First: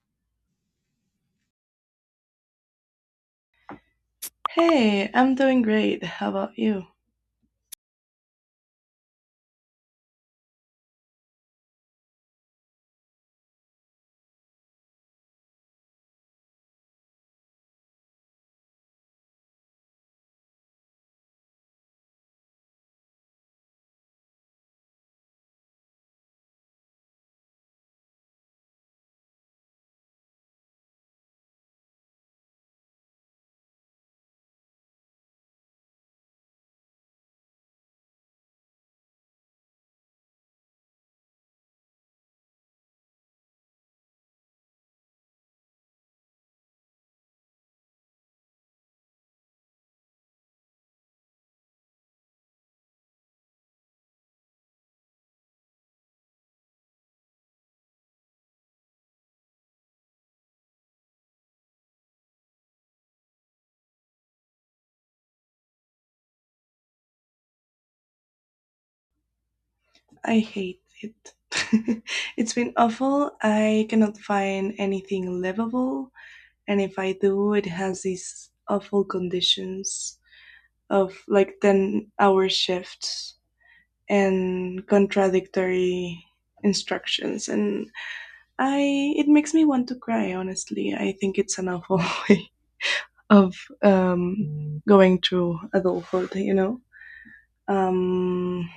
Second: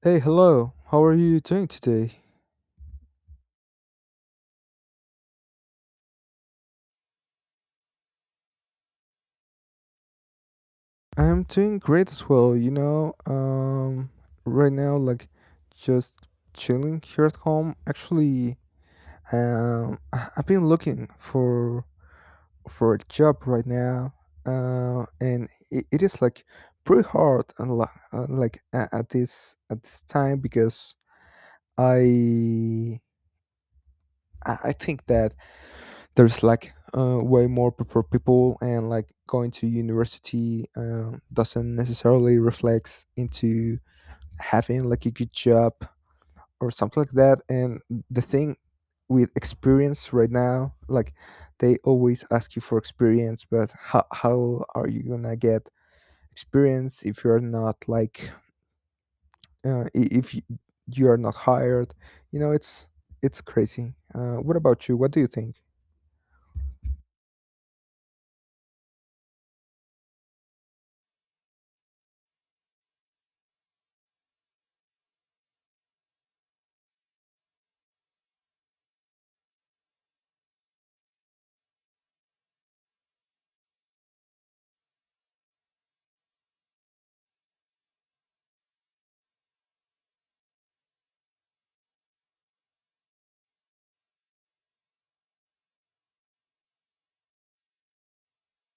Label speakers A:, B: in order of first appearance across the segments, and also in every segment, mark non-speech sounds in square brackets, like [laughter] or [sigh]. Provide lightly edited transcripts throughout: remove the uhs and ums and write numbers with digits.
A: Hey, hello. How are you doing today?
B: Hey, I'm doing great. How about you?
A: I'm doing great as well. Right now, like, just chilling here at home. Actually, I've been looking for a job right now, and it is like pretty hard and like at this time because I I think that there's like way more proper people, and like going to university doesn't necessarily reflects into having like a good job or something like that. And the thing with experience right now, like, they always ask you for experience, but how are you gonna get experience if you're not like I- if you are not hired. you know it's it's crazy. What about you? What do you think?
B: I hate it. [laughs] It's been awful. I cannot find anything livable, and if I do, it has these awful conditions of like 10-hour shifts and contradictory instructions and I it makes me want to cry honestly. I think it's an awful [laughs] way of going through adulthood, you know. Um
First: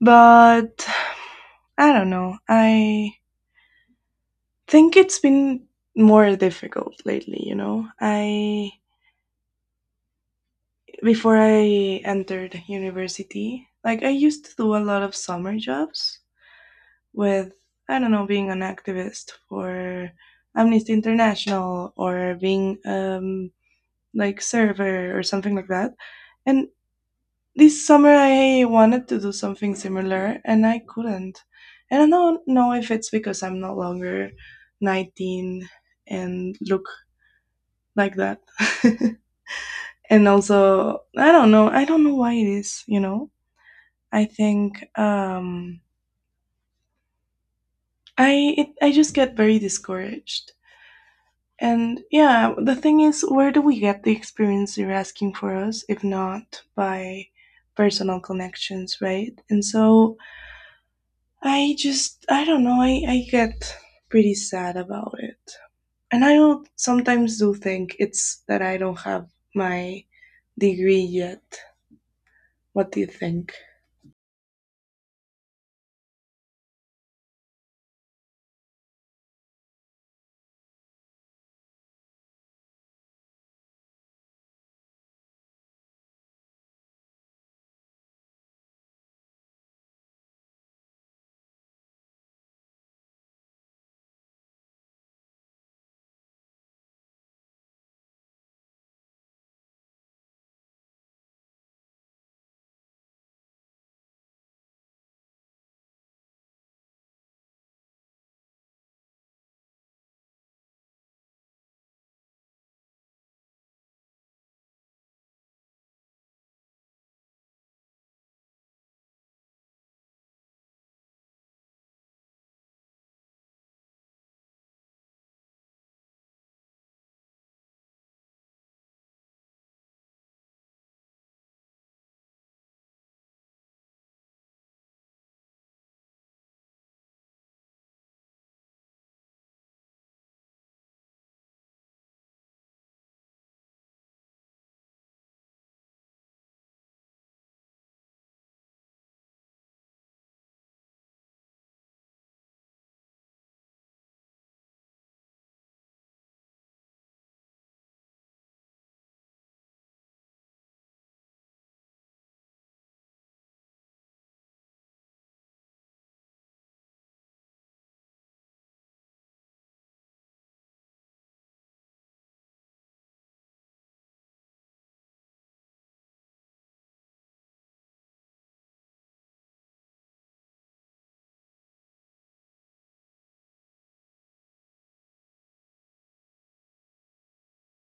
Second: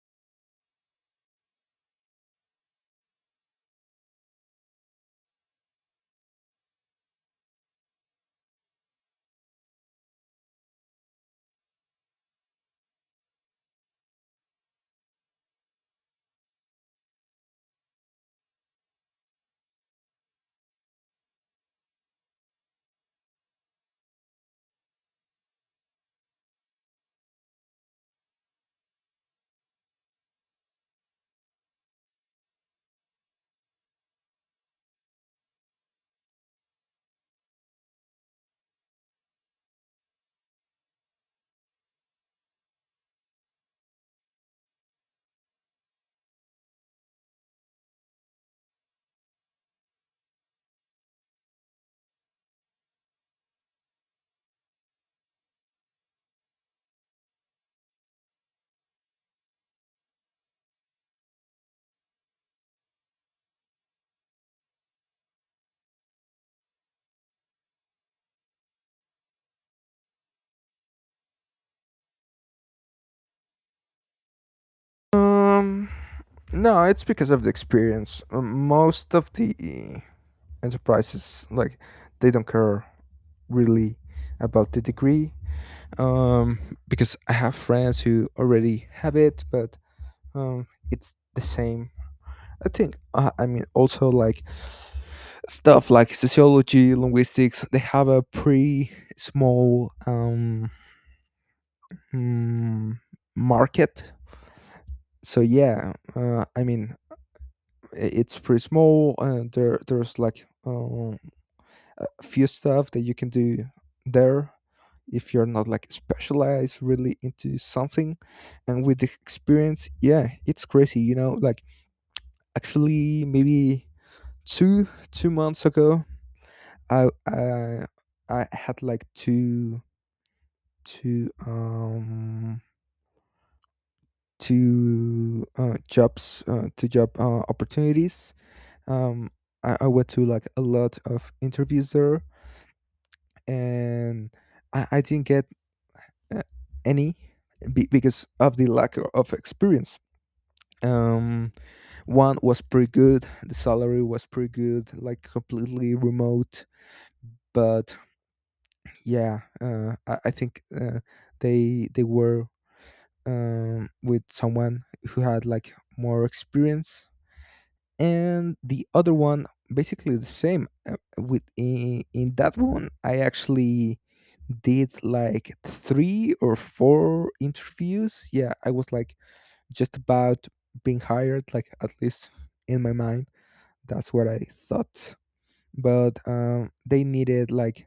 B: but I don't know. I think it's been more difficult lately, you know. I Before I entered university, like I used to do a lot of summer jobs with I don't know, being an activist for Amnesty International or being like server or something like that. And this summer I wanted to do something similar and I couldn't. And I don't know if it's because I'm no longer 19 and look like that. [laughs] And also, I don't know. I don't know why it is, you know? I think I just get very discouraged. And yeah, the thing is where do we get the experience you're asking for us if not by personal connections, right? And so I don't know, I get pretty sad about it. And I don't, sometimes do think it's that I don't have my degree yet. What do you think?
A: Um, no, it's because of the experience. Most of the enterprises, like, they don't care really about the degree. Because I have friends who already have it, but it's the same, I think. I mean, also like stuff like sociology, linguistics. They have a pretty small mm, market. So yeah, I mean, it's pretty small and there's like a few stuff that you can do there if you're not like specialized really into something. And with the experience, yeah, it's crazy, you know, like, actually maybe two two months ago i i, I had like two um two job opportunities. um I went to like a lot of interviews there, and I didn't get uh, any, because of the lack of experience. um One was pretty good, the salary was pretty good, like completely remote, but yeah, I think they were with someone who had like more experience. And the other one, basically the same, in that one I actually did like three or four interviews. Yeah, I was like just about being hired, like, at least in my mind, that's what I thought. But they needed like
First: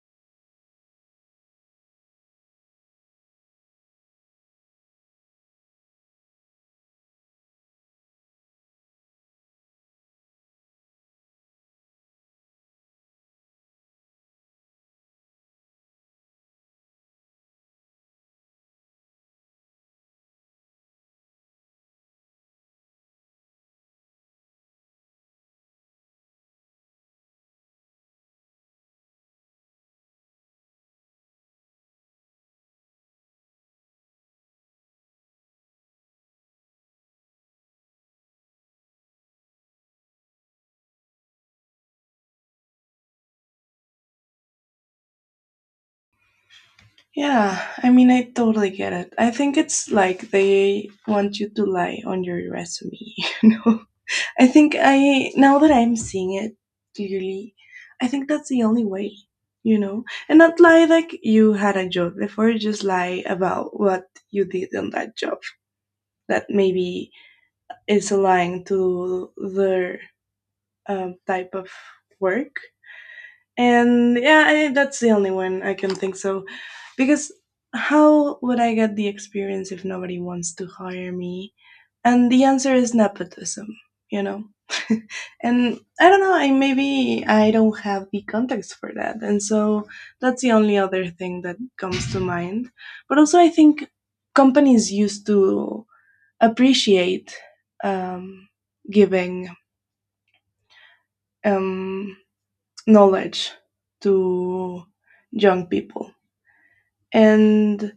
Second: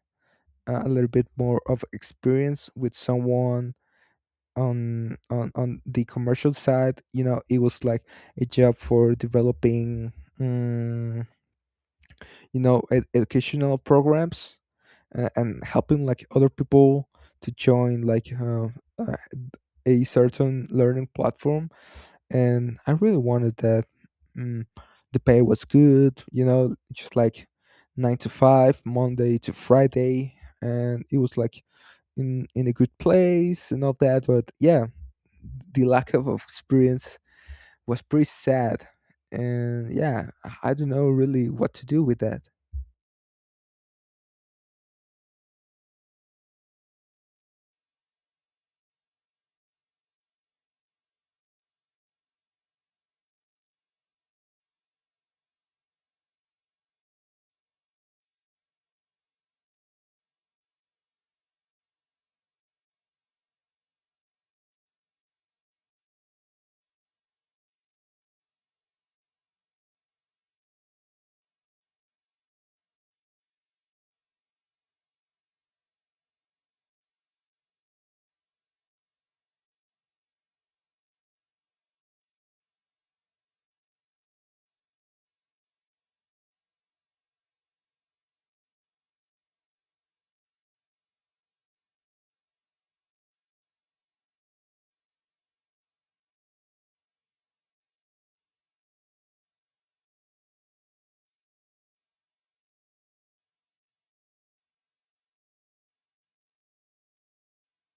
A: a little bit more of experience, with someone on the commercial side. It was like a job for developing, mm, educational programs, and helping like other people to join like uh, a certain learning platform. And I really wanted that. mm, the pay was good, you know, just like 9 to 5, Monday to Friday. And it was like in a good place and all that. But yeah, the lack of experience was pretty sad. And yeah, I don't know really what to do with that.
B: Yeah, I mean, I totally get it. I think it's like they want you to lie on your resume, [laughs] you know? Now that I'm seeing it clearly, I think that's the only way, you know? And not lie like you had a job before, just lie about what you did on that job. That maybe is aligned to their type of work. And yeah, that's the only one I can think so. Because how would I get the experience if nobody wants to hire me? And the answer is nepotism, you know? [laughs] And I don't know, I maybe I don't have the context for that. And so that's the only other thing that comes to mind. But also I think companies used to appreciate um, giving um, knowledge to young people. And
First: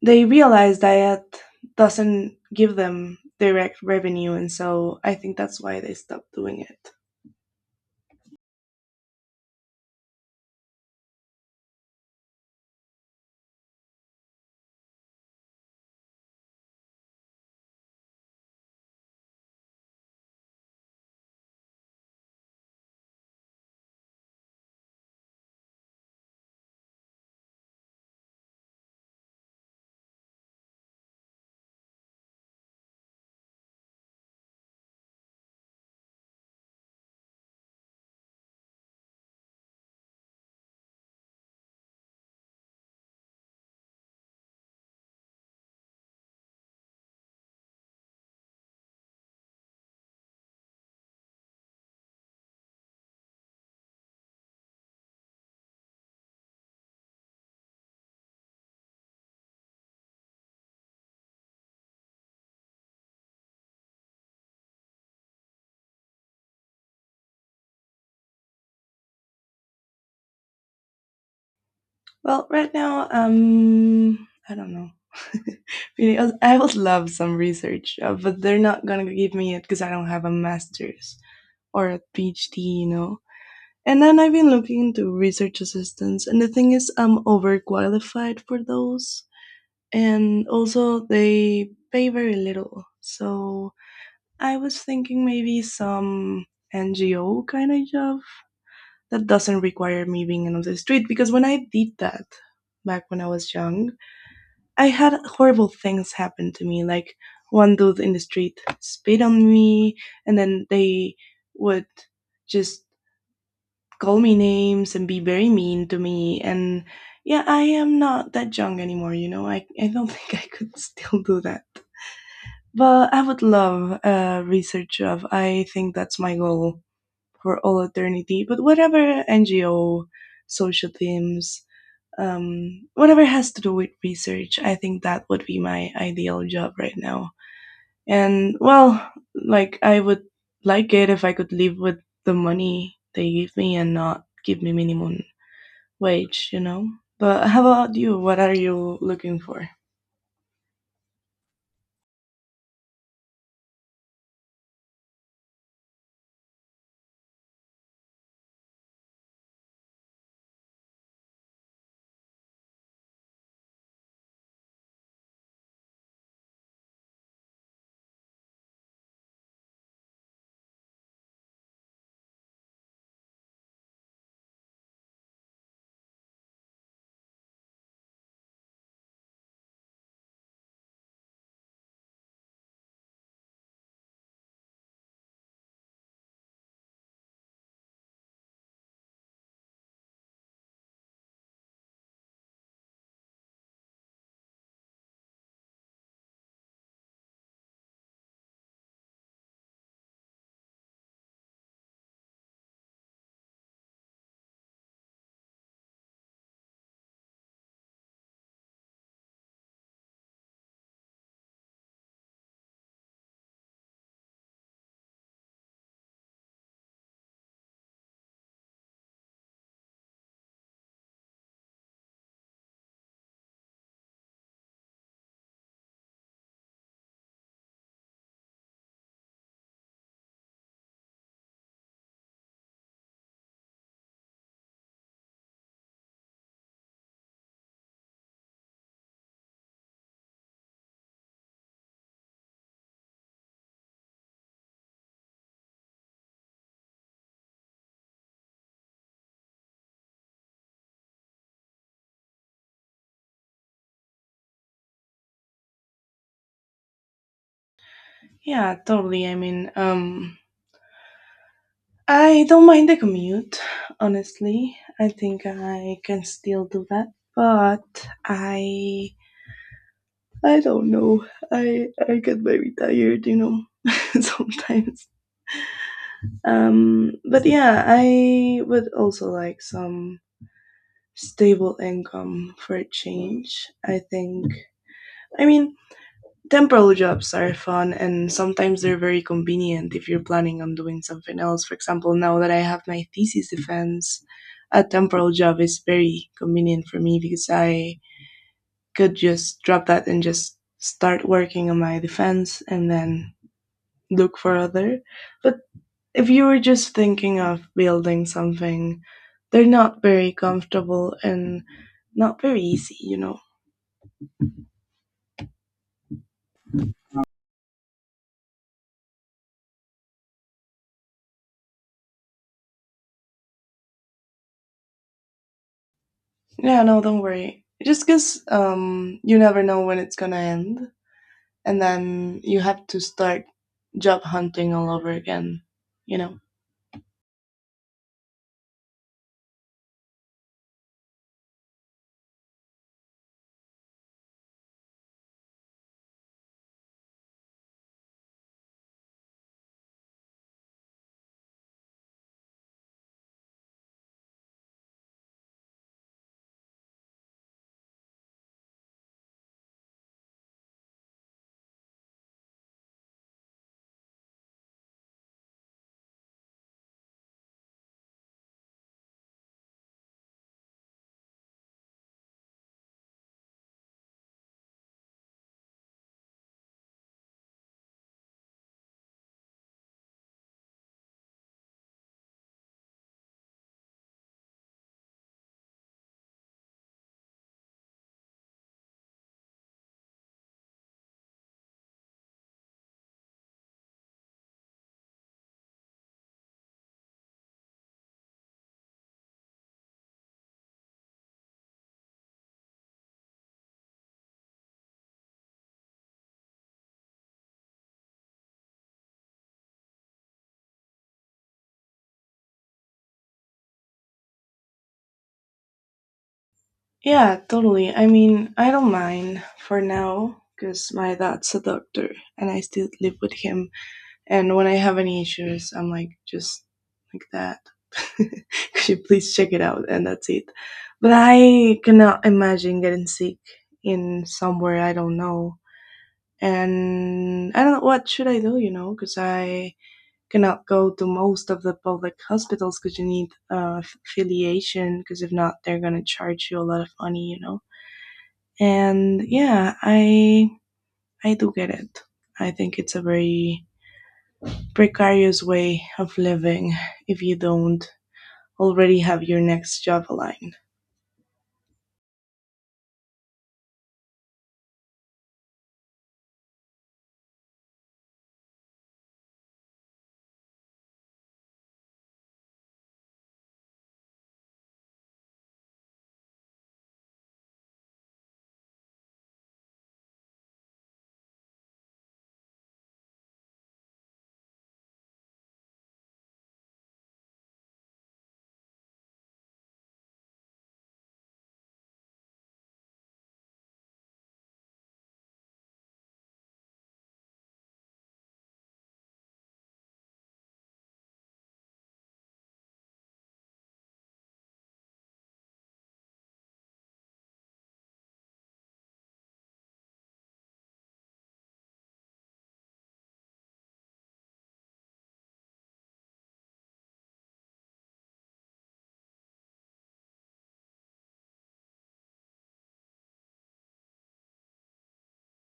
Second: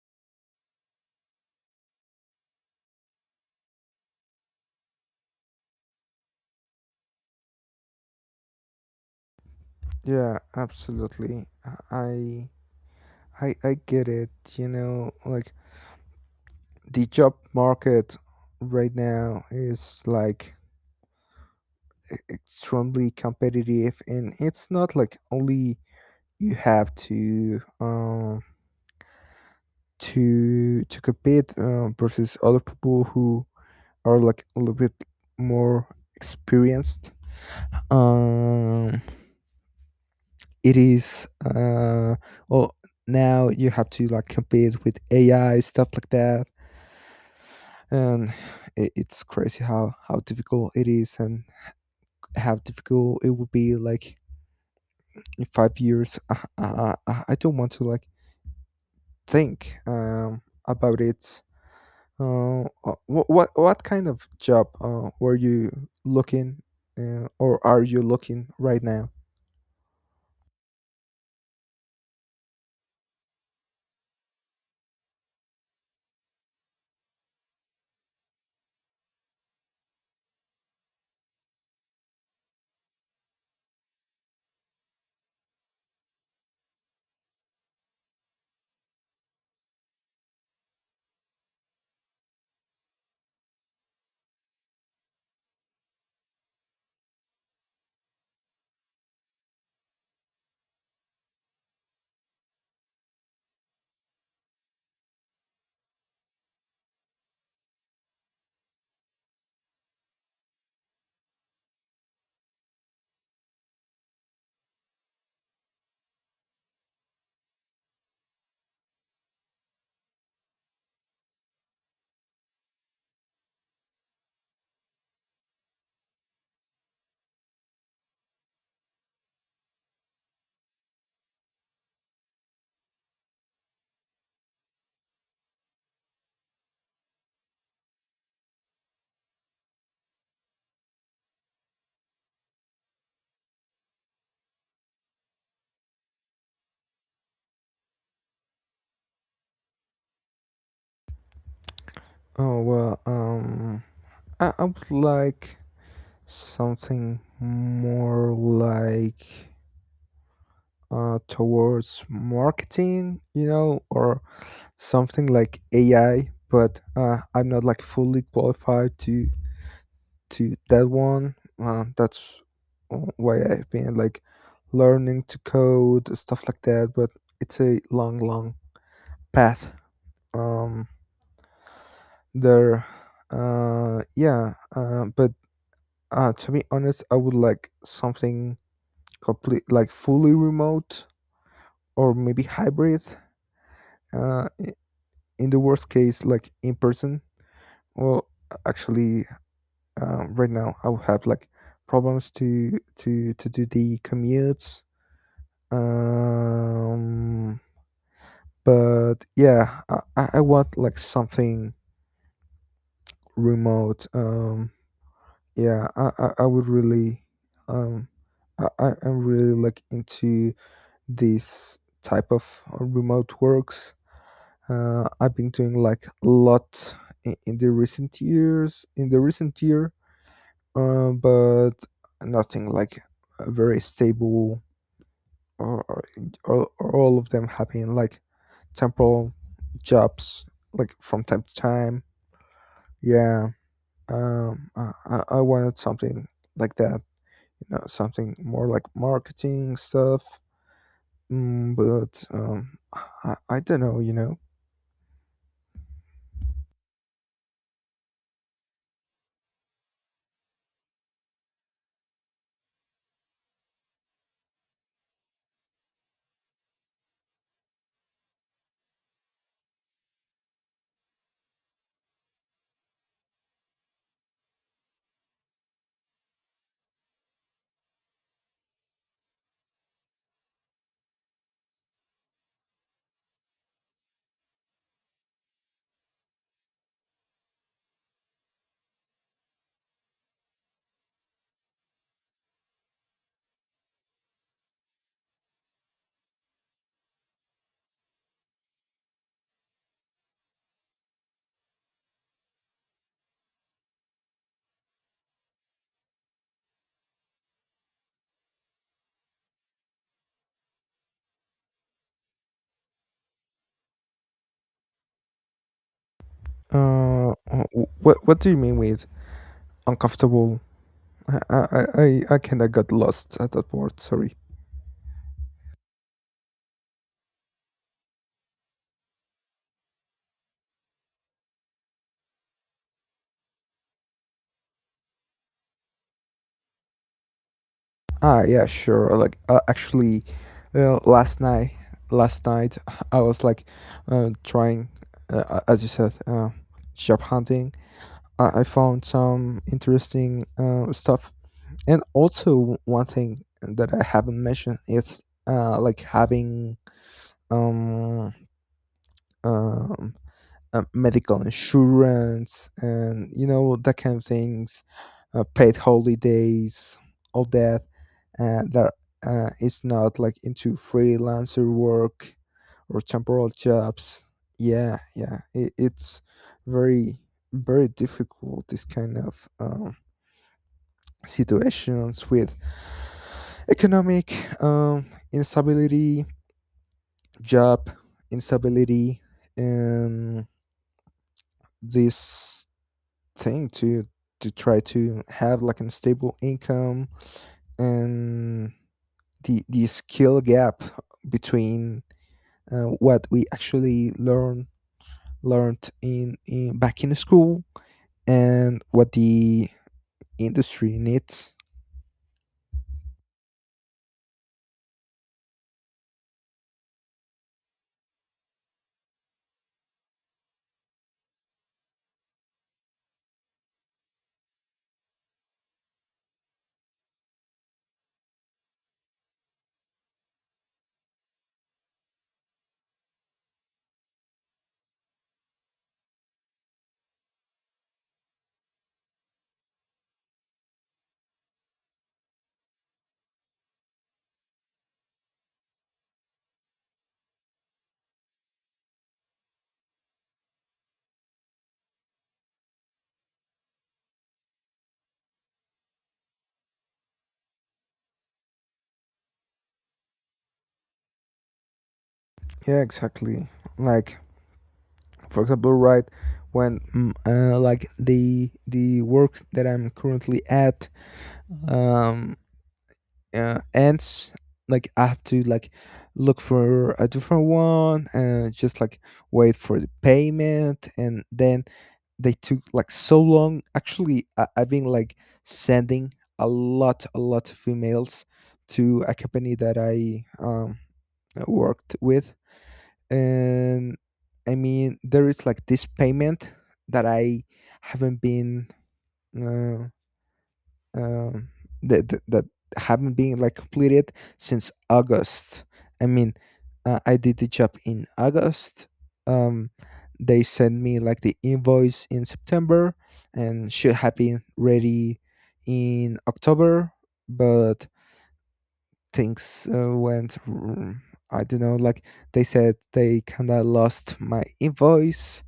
B: they realize that it doesn't give them direct revenue. And so I think that's why they stopped doing it.
A: Yeah, absolutely. I I get it. You know, like the job market right now is like extremely competitive, and it's not like only you have to compete versus other people who are like a little bit more experienced. Um, it is well, now you have to like compete with AI, stuff like that. And it's crazy how difficult it is, and how difficult it would be like in 5 years. I don't want to like think about it. uh what, what kind of job were you looking, or are you looking right now?
B: Well, right now, I don't know. [laughs] Really, I would love some research, but they're not gonna give me it because I don't have a master's or a PhD, you know. And then I've been looking into research assistants, and the thing is, I'm overqualified for those, and also they pay very little. So I was thinking maybe some NGO kind of job that doesn't require me being on the street, because when I did that back when I was young, I had horrible things happen to me. Like one dude in the street spit on me, and then they would just call me names and be very mean to me. And yeah, I am not that young anymore. You know, I don't [laughs] think I could still do that. But I would love a research job. I think that's my goal for all eternity. But whatever NGO, social teams, whatever has to do with research. I think that would be my ideal job right now. And well, like I would like it if I could live with the money they give me and not give me minimum wage, you know? But how about you? What are you looking for?
A: Oh, well, I would like something more like towards marketing, you know, or something like AI, but I'm not like fully qualified to that one. That's why I've been like learning to code, stuff like that. But it's a long, long path. Um, there, yeah. But to be honest, I would like something complete, like fully remote or maybe hybrid. Uh, i- in the worst case, like in person. Well, actually, right now I would have like problems to do the commutes. Um, but yeah, I want like something remote. Yeah, I would really, um, I am really like into this type of remote works. I've been doing like a lot in the recent years. In the recent year. But nothing like very stable, or, or, or all of them having like temporal jobs like from time to time. Yeah. I wanted something like that, you know, something more like marketing stuff. But I don't know, you know.
B: Yeah, totally. I mean, I don't mind the commute, honestly. I think I can still do that. But I don't know. I get very tired, you know, [laughs] sometimes. But yeah, I would also like some stable income for a change. I think. I mean, temporal jobs are fun, and sometimes they're very convenient if you're planning on doing something else. For example, now that I have my thesis defense, a temporal job is very convenient for me because I could just drop that and just start working on my defense and then look for other, but if you were just thinking of building something, they're not very comfortable and not very easy, you know.
A: Uh wh- what what do you mean with uncomfortable? I kind of got lost at that word, sorry.
B: Yeah, no, don't worry. Just because you never know when it's gonna end, and then you have to start job hunting all over again, you know.
A: Ah, yeah, sure. Like, actually, uh, last night, last night, [laughs] I was like, trying, as you said, job hunting. I found some interesting stuff, and also one thing that I haven't mentioned is like having um um medical insurance, and, you know, that kind of things, paid holidays, all that uh, that is not like into freelancer work or temporal jobs. Yeah, yeah, it's very, very difficult, this kind of situations with economic, um, instability, job instability, and this thing to try to have like a stable income, and the skill gap between what we actually learned in back in school, and what the industry needs.
B: Yeah, totally. I mean, I don't mind for now because my dad's a doctor and I still live with him. And when I have any issues, I'm like just like that. [laughs] Could you please check it out? And that's it. But I cannot imagine getting sick in somewhere I don't know. And I don't know what should I do, you know, because I cannot go to most of the public hospitals because you need affiliation. Because if not, they're gonna charge you a lot of money, you know. And yeah, I do get it. I think it's a very precarious way of living if you don't already have your next job aligned.
A: Yeah, exactly. Like, for example, when mm, like the work that I'm currently at, um ants, like I have to like look for a different one and just like wait for the payment. And then they took like so long. Actually, I've been like sending a lot, a lot of emails to a company that I worked with. And, I mean, there is like this payment that I haven't been uh, um, that, that that haven't been like completed since August. I mean, I did the job in August. Um, they sent me like the invoice in September, and should have been ready in October, but things uh, went r- I don't know, like, they said they kind of lost my invoice.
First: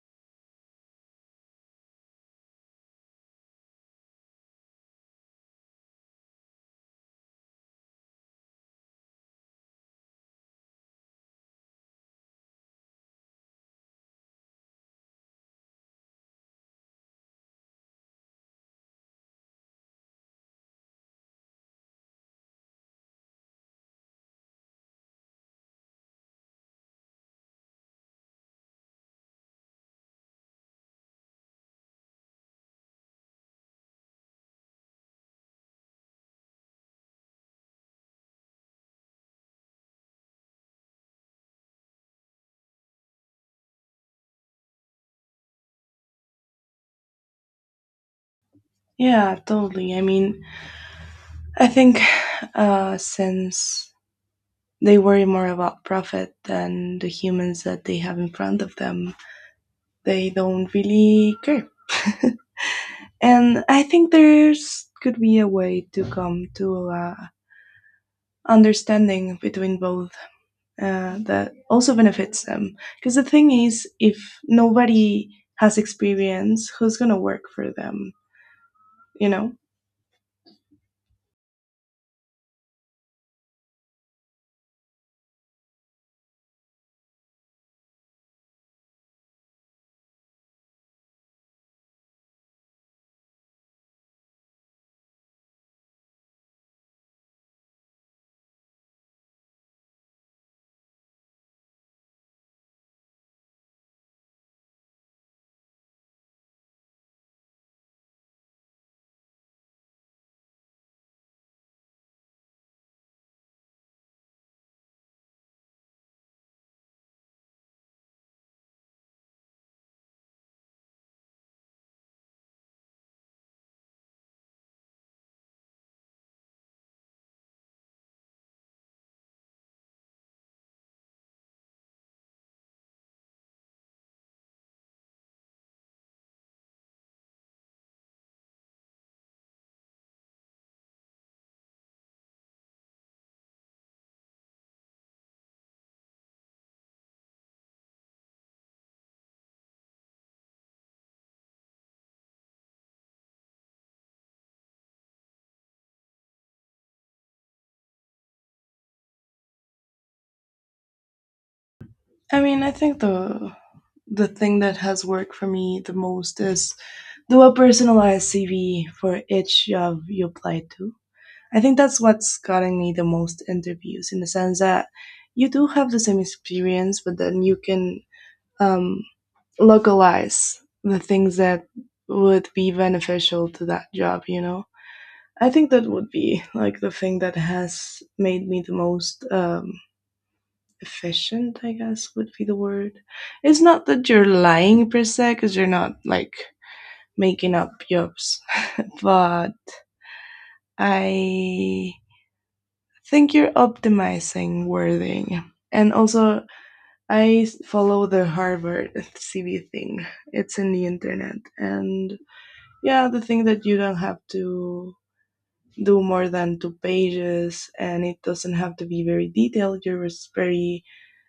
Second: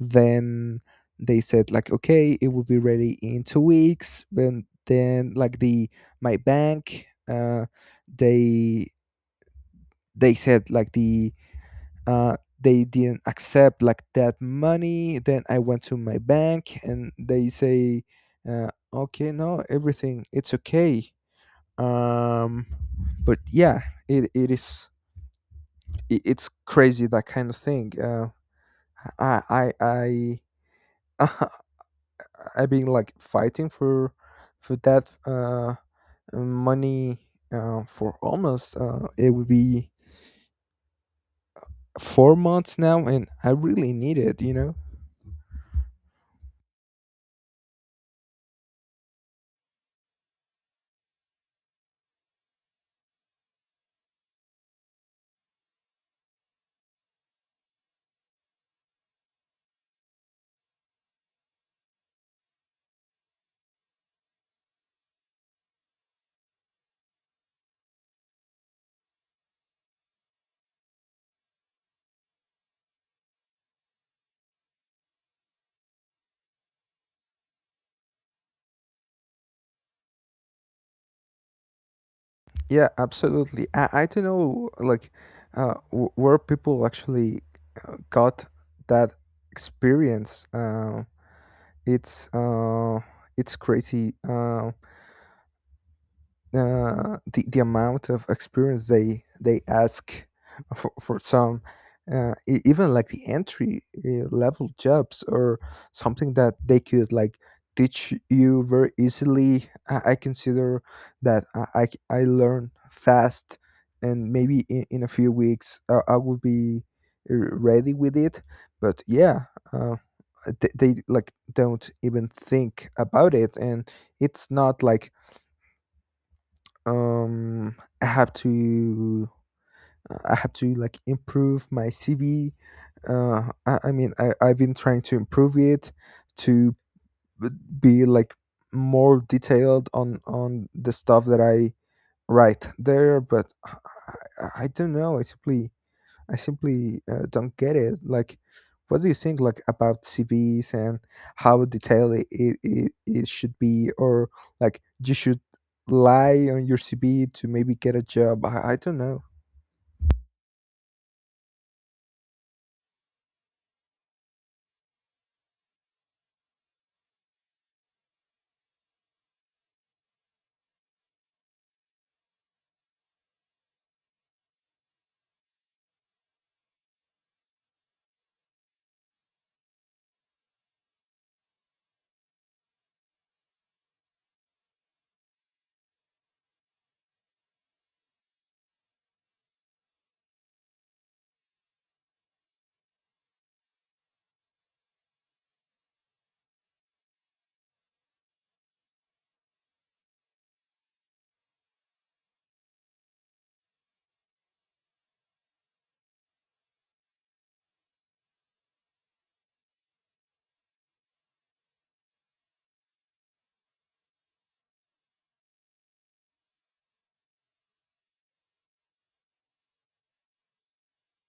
A: Then they said like, okay, it will be ready in 2 weeks, but then like the my bank, they they said like uh they didn't accept like that money. Then I went to my bank and they say, okay, no, everything it's okay. um but yeah, it, it is it's crazy, that kind of thing. I I I [laughs] I've been like fighting for that money for almost, it would be 4 months now, and I really need it.
B: Yeah, totally. I mean, I think since they worry more about profit than the humans that they have in front of them, they don't really care. [laughs] And I think there's could be a way to come to understanding between both that also benefits them. Because the thing is, if nobody has experience, who's gonna work for them? You know,
A: Yeah, absolutely. I don't know, like, where people actually got that experience. It's uh, it's crazy. The amount of experience they ask for some, even like the entry level jobs, or something that they could like teach you very easily. I consider that I learn fast, and maybe in a few weeks I will be ready with it. But yeah, uh, they like don't even think about it. And it's not like, I have to, like improve my CV. I mean, I've been trying to improve it, to b- be like more detailed on the stuff that I write there. But I I don't know. I simply don't get it. Like, what do you think like about CVs, and how detailed it should be? Or like, you should lie on your CV to maybe get a job? I don't know.
B: I mean, I think the thing that has worked for me the most is do a personalized CV for each job you apply to. I think that's what's gotten me the most interviews in the sense that you do have the same experience, but then you can um, localize the things that would be beneficial to that job, you know? I think that would be like the thing that has made me the most efficient, I guess would be the word. It's not that you're lying per se, because you're not like making up jobs, but I think you're optimizing wording. And also, I follow the Harvard CV thing. It's in the internet, and yeah, the thing that you don't have to do more than two pages and it doesn't have to be very detailed. Very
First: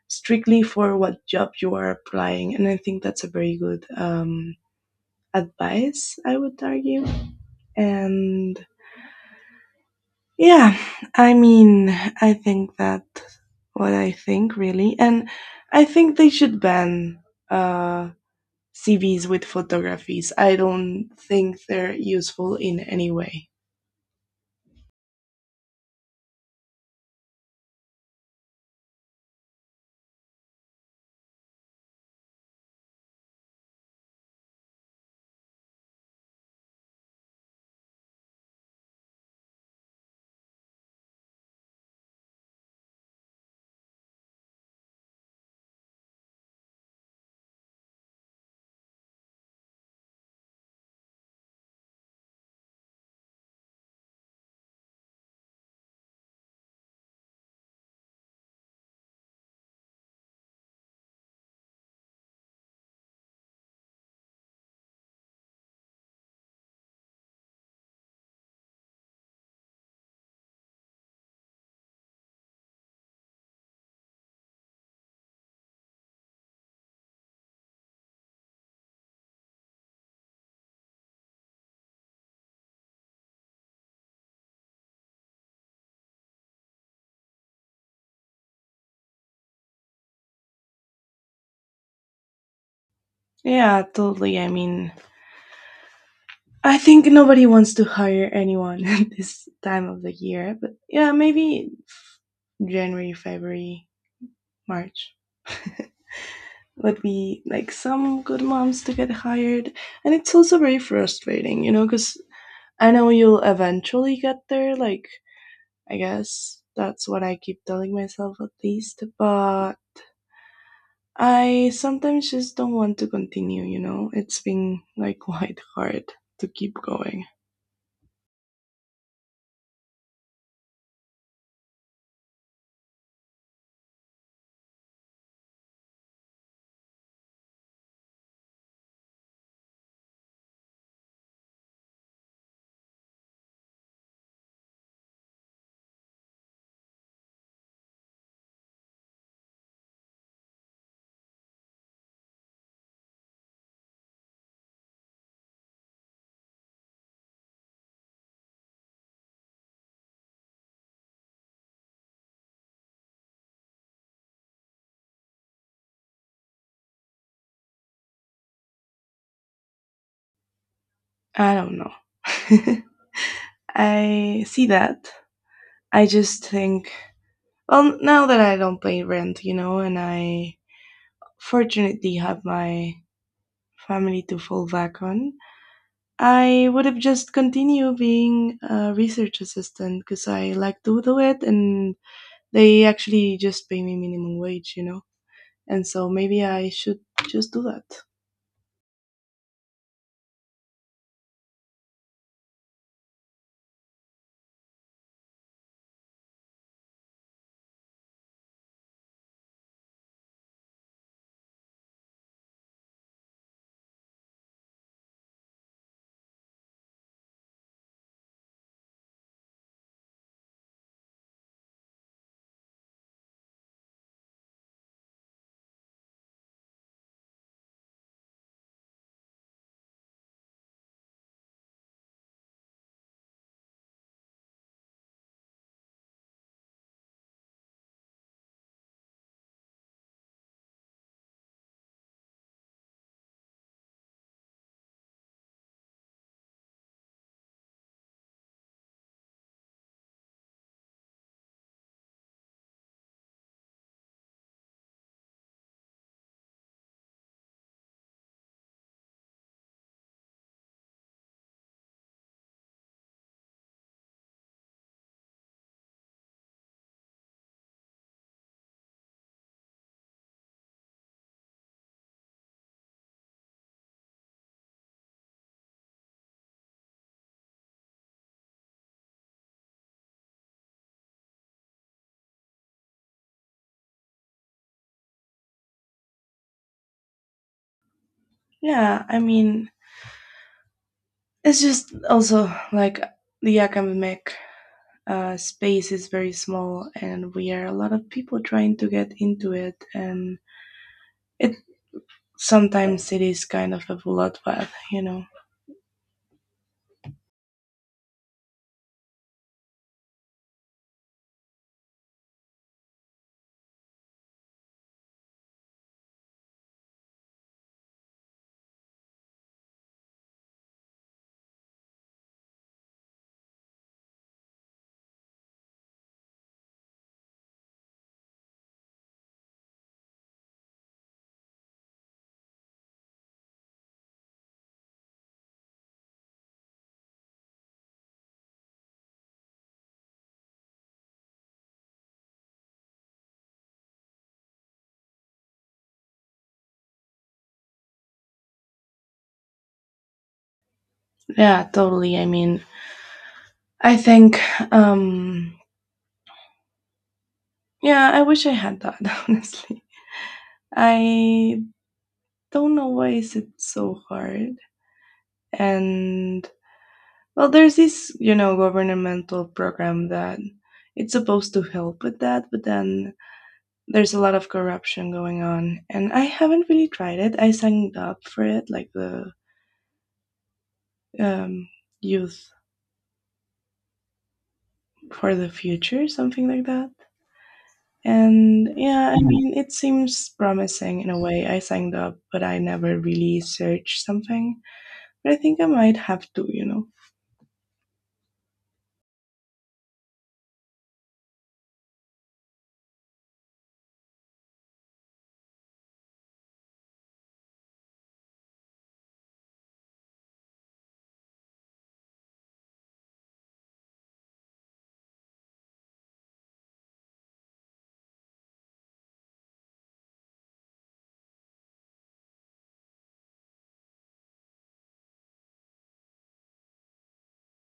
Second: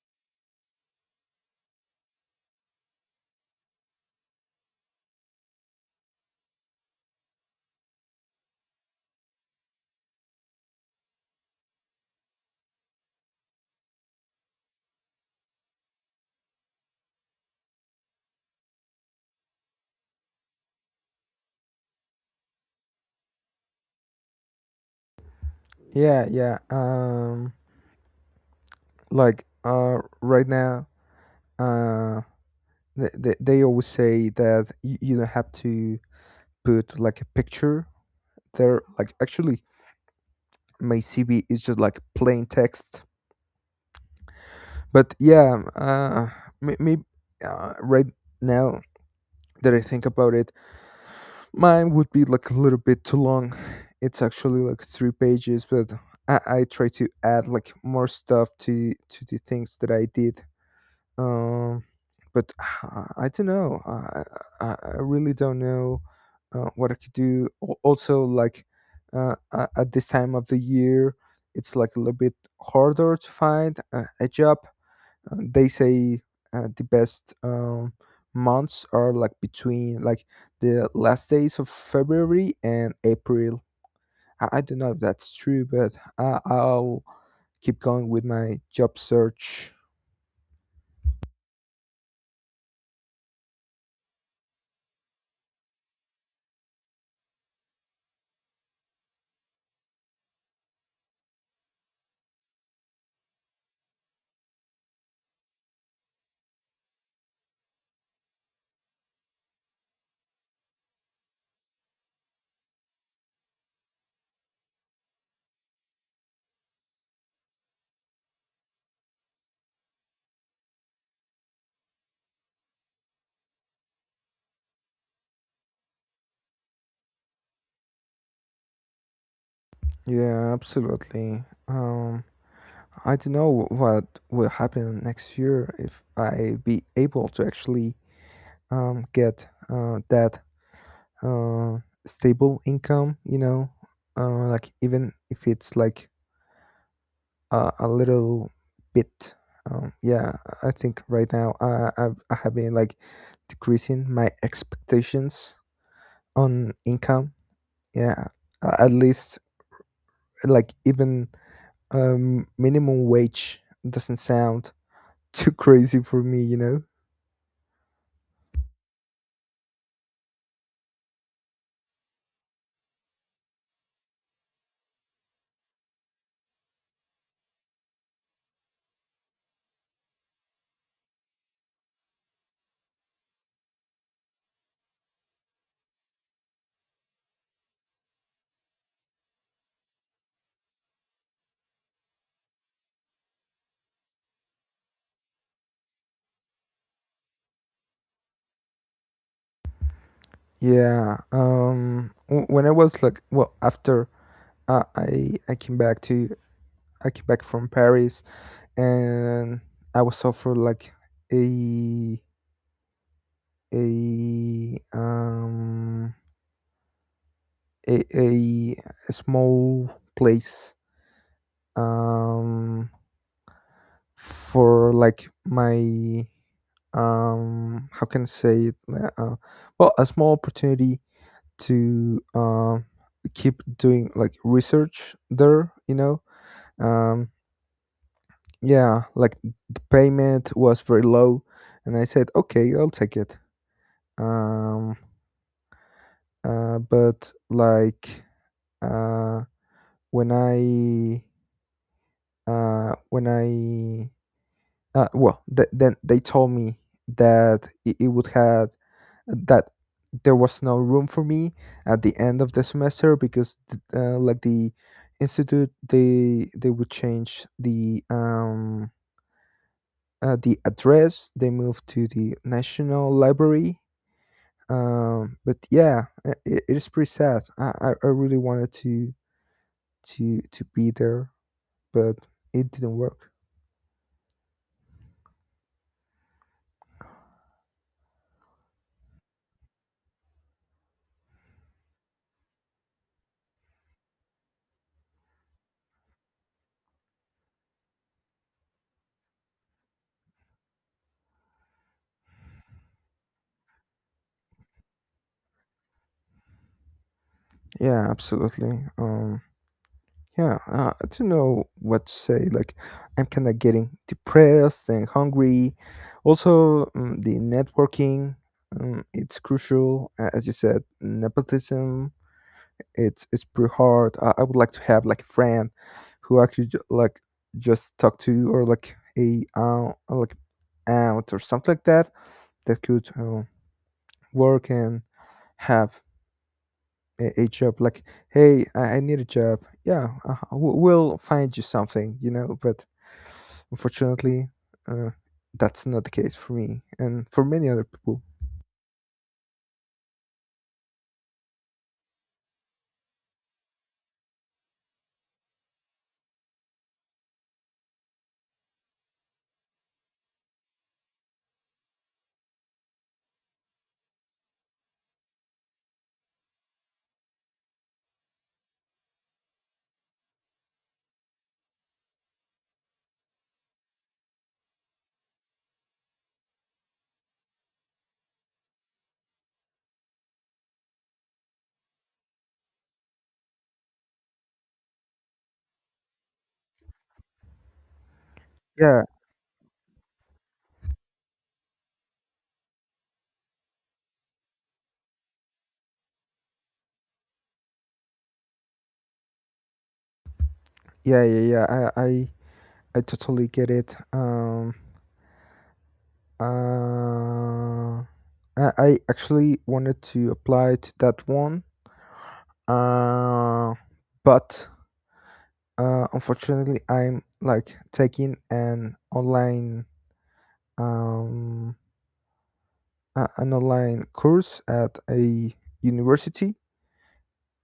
B: strictly for what job you are applying. And I think that's a very good advice, I would argue. And yeah, I mean, I think that what I think really. And I think they should ban uh, CVs with photographies. I don't think they're useful in any way.
A: Yeah, yeah. Like, right now, uh, they always say that you don't have to put like a picture there. Like, actually, my CV is just like plain text. But yeah, maybe right now that I think about it, mine would be like a little bit too long. It's actually like three pages, but I try to add like more stuff to the things that I did. Um, but [sighs] I don't know. I really don't know what I could do. Also, like, at this time of the year, it's like a little bit harder to find a job. They say the best months are like between like the last days of February and April. I don't know if that's true, but I'll keep going with my job search.
B: Yeah, totally. I mean, I think nobody wants to hire anyone [laughs] at this time of the year, but yeah, January, February, March [laughs] would be like some good moms to get hired. And it's also very frustrating, you know, because I know you'll eventually get there. Like, I guess that's what I keep telling myself at least. But I sometimes just don't want to continue, you know? It's been like [laughs] quite hard to keep going.
A: Yeah, absolutely. I don't know what will happen next year, if I be able to actually get that uh, stable income, you know, like even if it's like a little bit. Yeah, I think right now, I have been like decreasing my expectations on income. Yeah, at least like even minimum wage doesn't sound [laughs] too crazy for me, you know?
B: I don't know. [laughs] I see that. I just think, well, now that I don't pay rent, you know, and I fortunately have my family to fall back on, I would have just continued being a research assistant because I like to do it and they actually just pay me minimum wage, you know? And so maybe I should just do that.
A: Yeah. When I was like, well, after uh, I I came back to I came back from Paris, and I was offered like a a um a a, a small place um for like my how can I say it uh, well a small opportunity to keep doing like research there um, yeah, like the payment was very low, and I said, okay, I'll take it. um, but like, uh, when i when I well then they told me that it would have that there was no room for me at the end of the semester because like the institute, they would change the address. They moved to the national library. But yeah, it is pretty sad. I really wanted to to be there, but it didn't work.
B: Yeah, I mean, it's just also like the academic space is very small, and we are a lot of people trying to get into it, and it sometimes it is kind of a bloodbath, you know.
A: Yeah, absolutely. Yeah, I don't know what to say. Like, I'm kind of getting depressed and hungry. Also, the networking, it's crucial. As you said, nepotism, it's pretty hard. I would like to have like a friend who actually like just talk to, or like a like aunt or something like that, that could work and have a job like, hey, I need a job. Yeah. We'll find you something, you know, but unfortunately, uh, that's not the case for me and for many other people.
B: Yeah, totally. I mean, I think, um, yeah, I wish I had that, [laughs] honestly. I don't know why is it so hard. And well, there's this, you know, governmental program that it's supposed to help with that, but then there's a lot of corruption going on, and I haven't really tried it. I signed up for it, like the um, Youth for the Future, something like that. And
A: yeah
B: yeah, I mhm. mean, it seems promising in a way. I signed up, but I never really searched something. But I think I might have to, you know.
A: yeah yeah yeah i i, I totally get it. Uh I actually wanted to apply to that one, uh but unfortunately I'm like taking an online um an online course at a university.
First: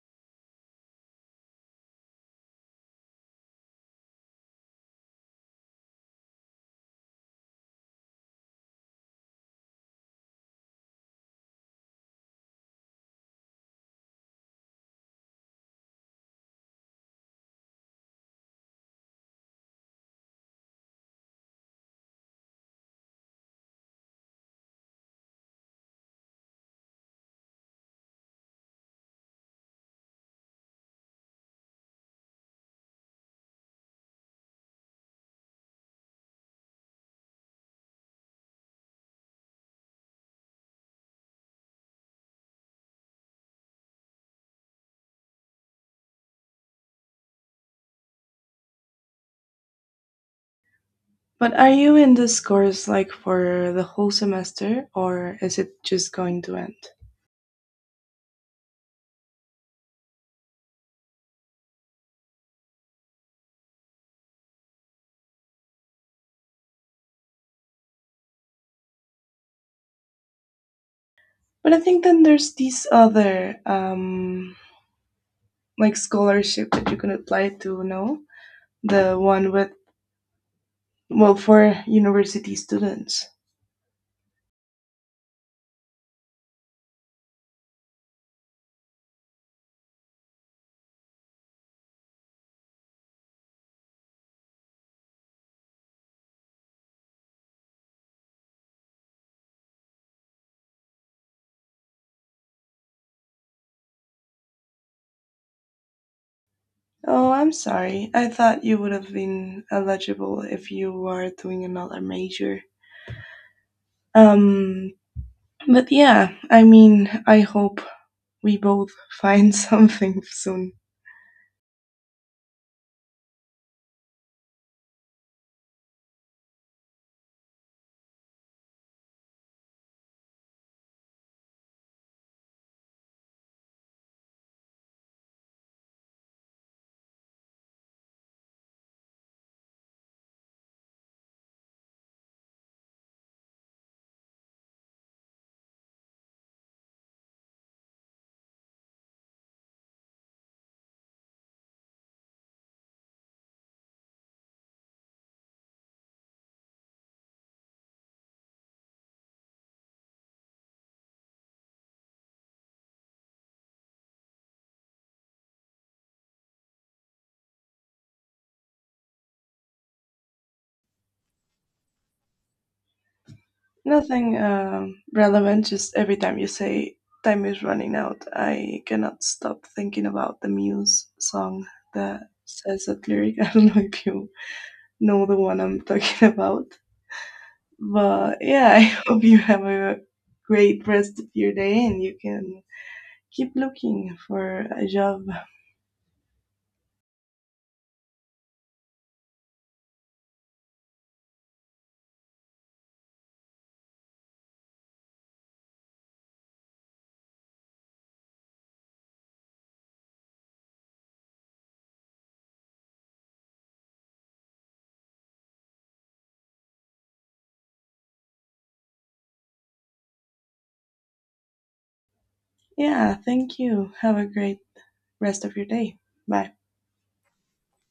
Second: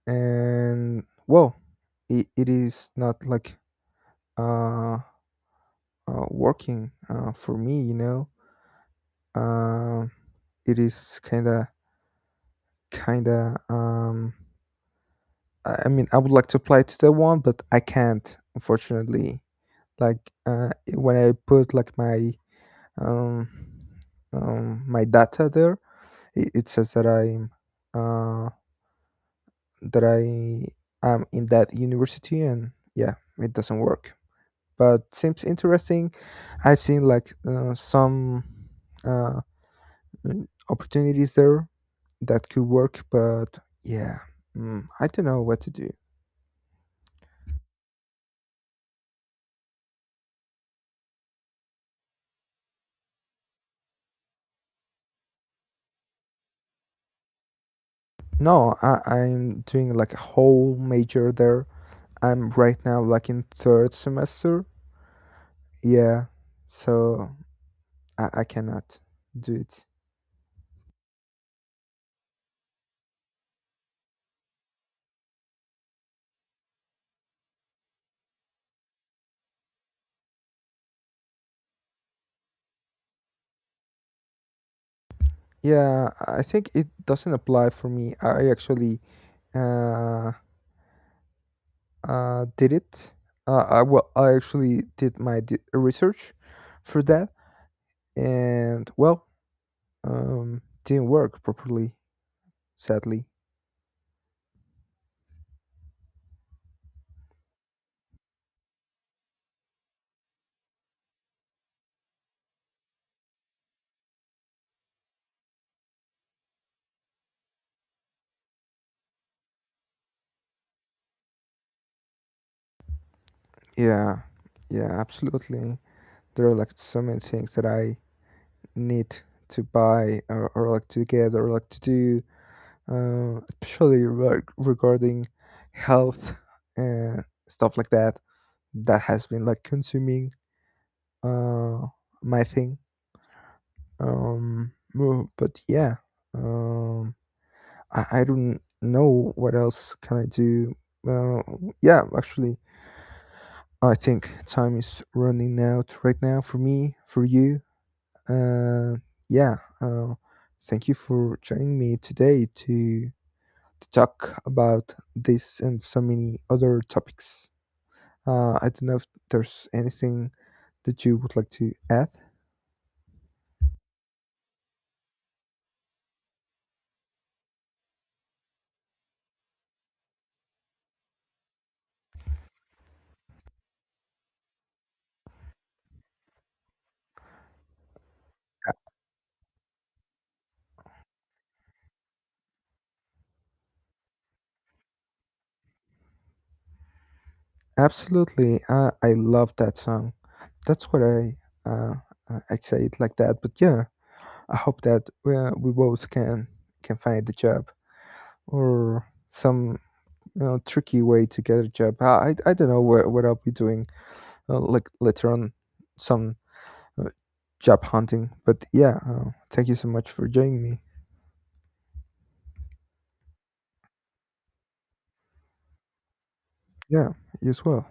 A: And well, it is not like uh, working, for me, you know. uh, it is kind of kind of, I mean, I would like to apply to that one, but I can't, unfortunately. Like, when I put like my um my data there, it says that uh I am in that university, and yeah, it doesn't work. But seems interesting. I've seen like some uh, opportunities there that could work, but yeah, I don't know what to do.
B: But are you in this course like for the whole semester, or is it just going to end?
A: No, I'm doing like a whole major there. I'm right now like in third semester. Yeah, so I cannot do it.
B: But I think then there's these other like scholarship that you can apply to, no? The one with well for university students.
A: Yeah, I think it doesn't apply for me. I actually uh, did it. I well, I actually did my research for that, and well, didn't work properly. Sadly,
B: Oh, I'm sorry. I thought you would have been eligible if you were doing another major. Um, but yeah, I mean, I hope we both find [laughs] something soon.
A: yeah, yeah, absolutely. There are like so many things that I need to buy, or like to get or like to do, especially regarding health and stuff like that. That has been like consuming uh my thing. Well, but yeah, um, I don't know what else can I do. Uh, yeah, actually, I think time is running out right now for me, for you. Uh, yeah, uh, thank you for joining me today to talk about this and so many other topics. I don't know if there's anything that you would like to add.
B: Nothing relevant, just every time you say time is running out, I cannot stop thinking about the Muse song that says that lyric. [laughs] I don't know if you know the one I'm talking about. But yeah, I [laughs] hope you have a great rest of your day and you can keep looking for a job.
A: Absolutely, I love that song. That's what uh, I say it like that. But yeah, I hope that we both can find the job or some, you know, tricky way to get a job. I don't know what I'll be doing like later on, some uh, job hunting. But yeah, thank you so much for joining me.
B: Yeah, thank you. Have a great rest of your day. Bye.
A: Yeah, you as well.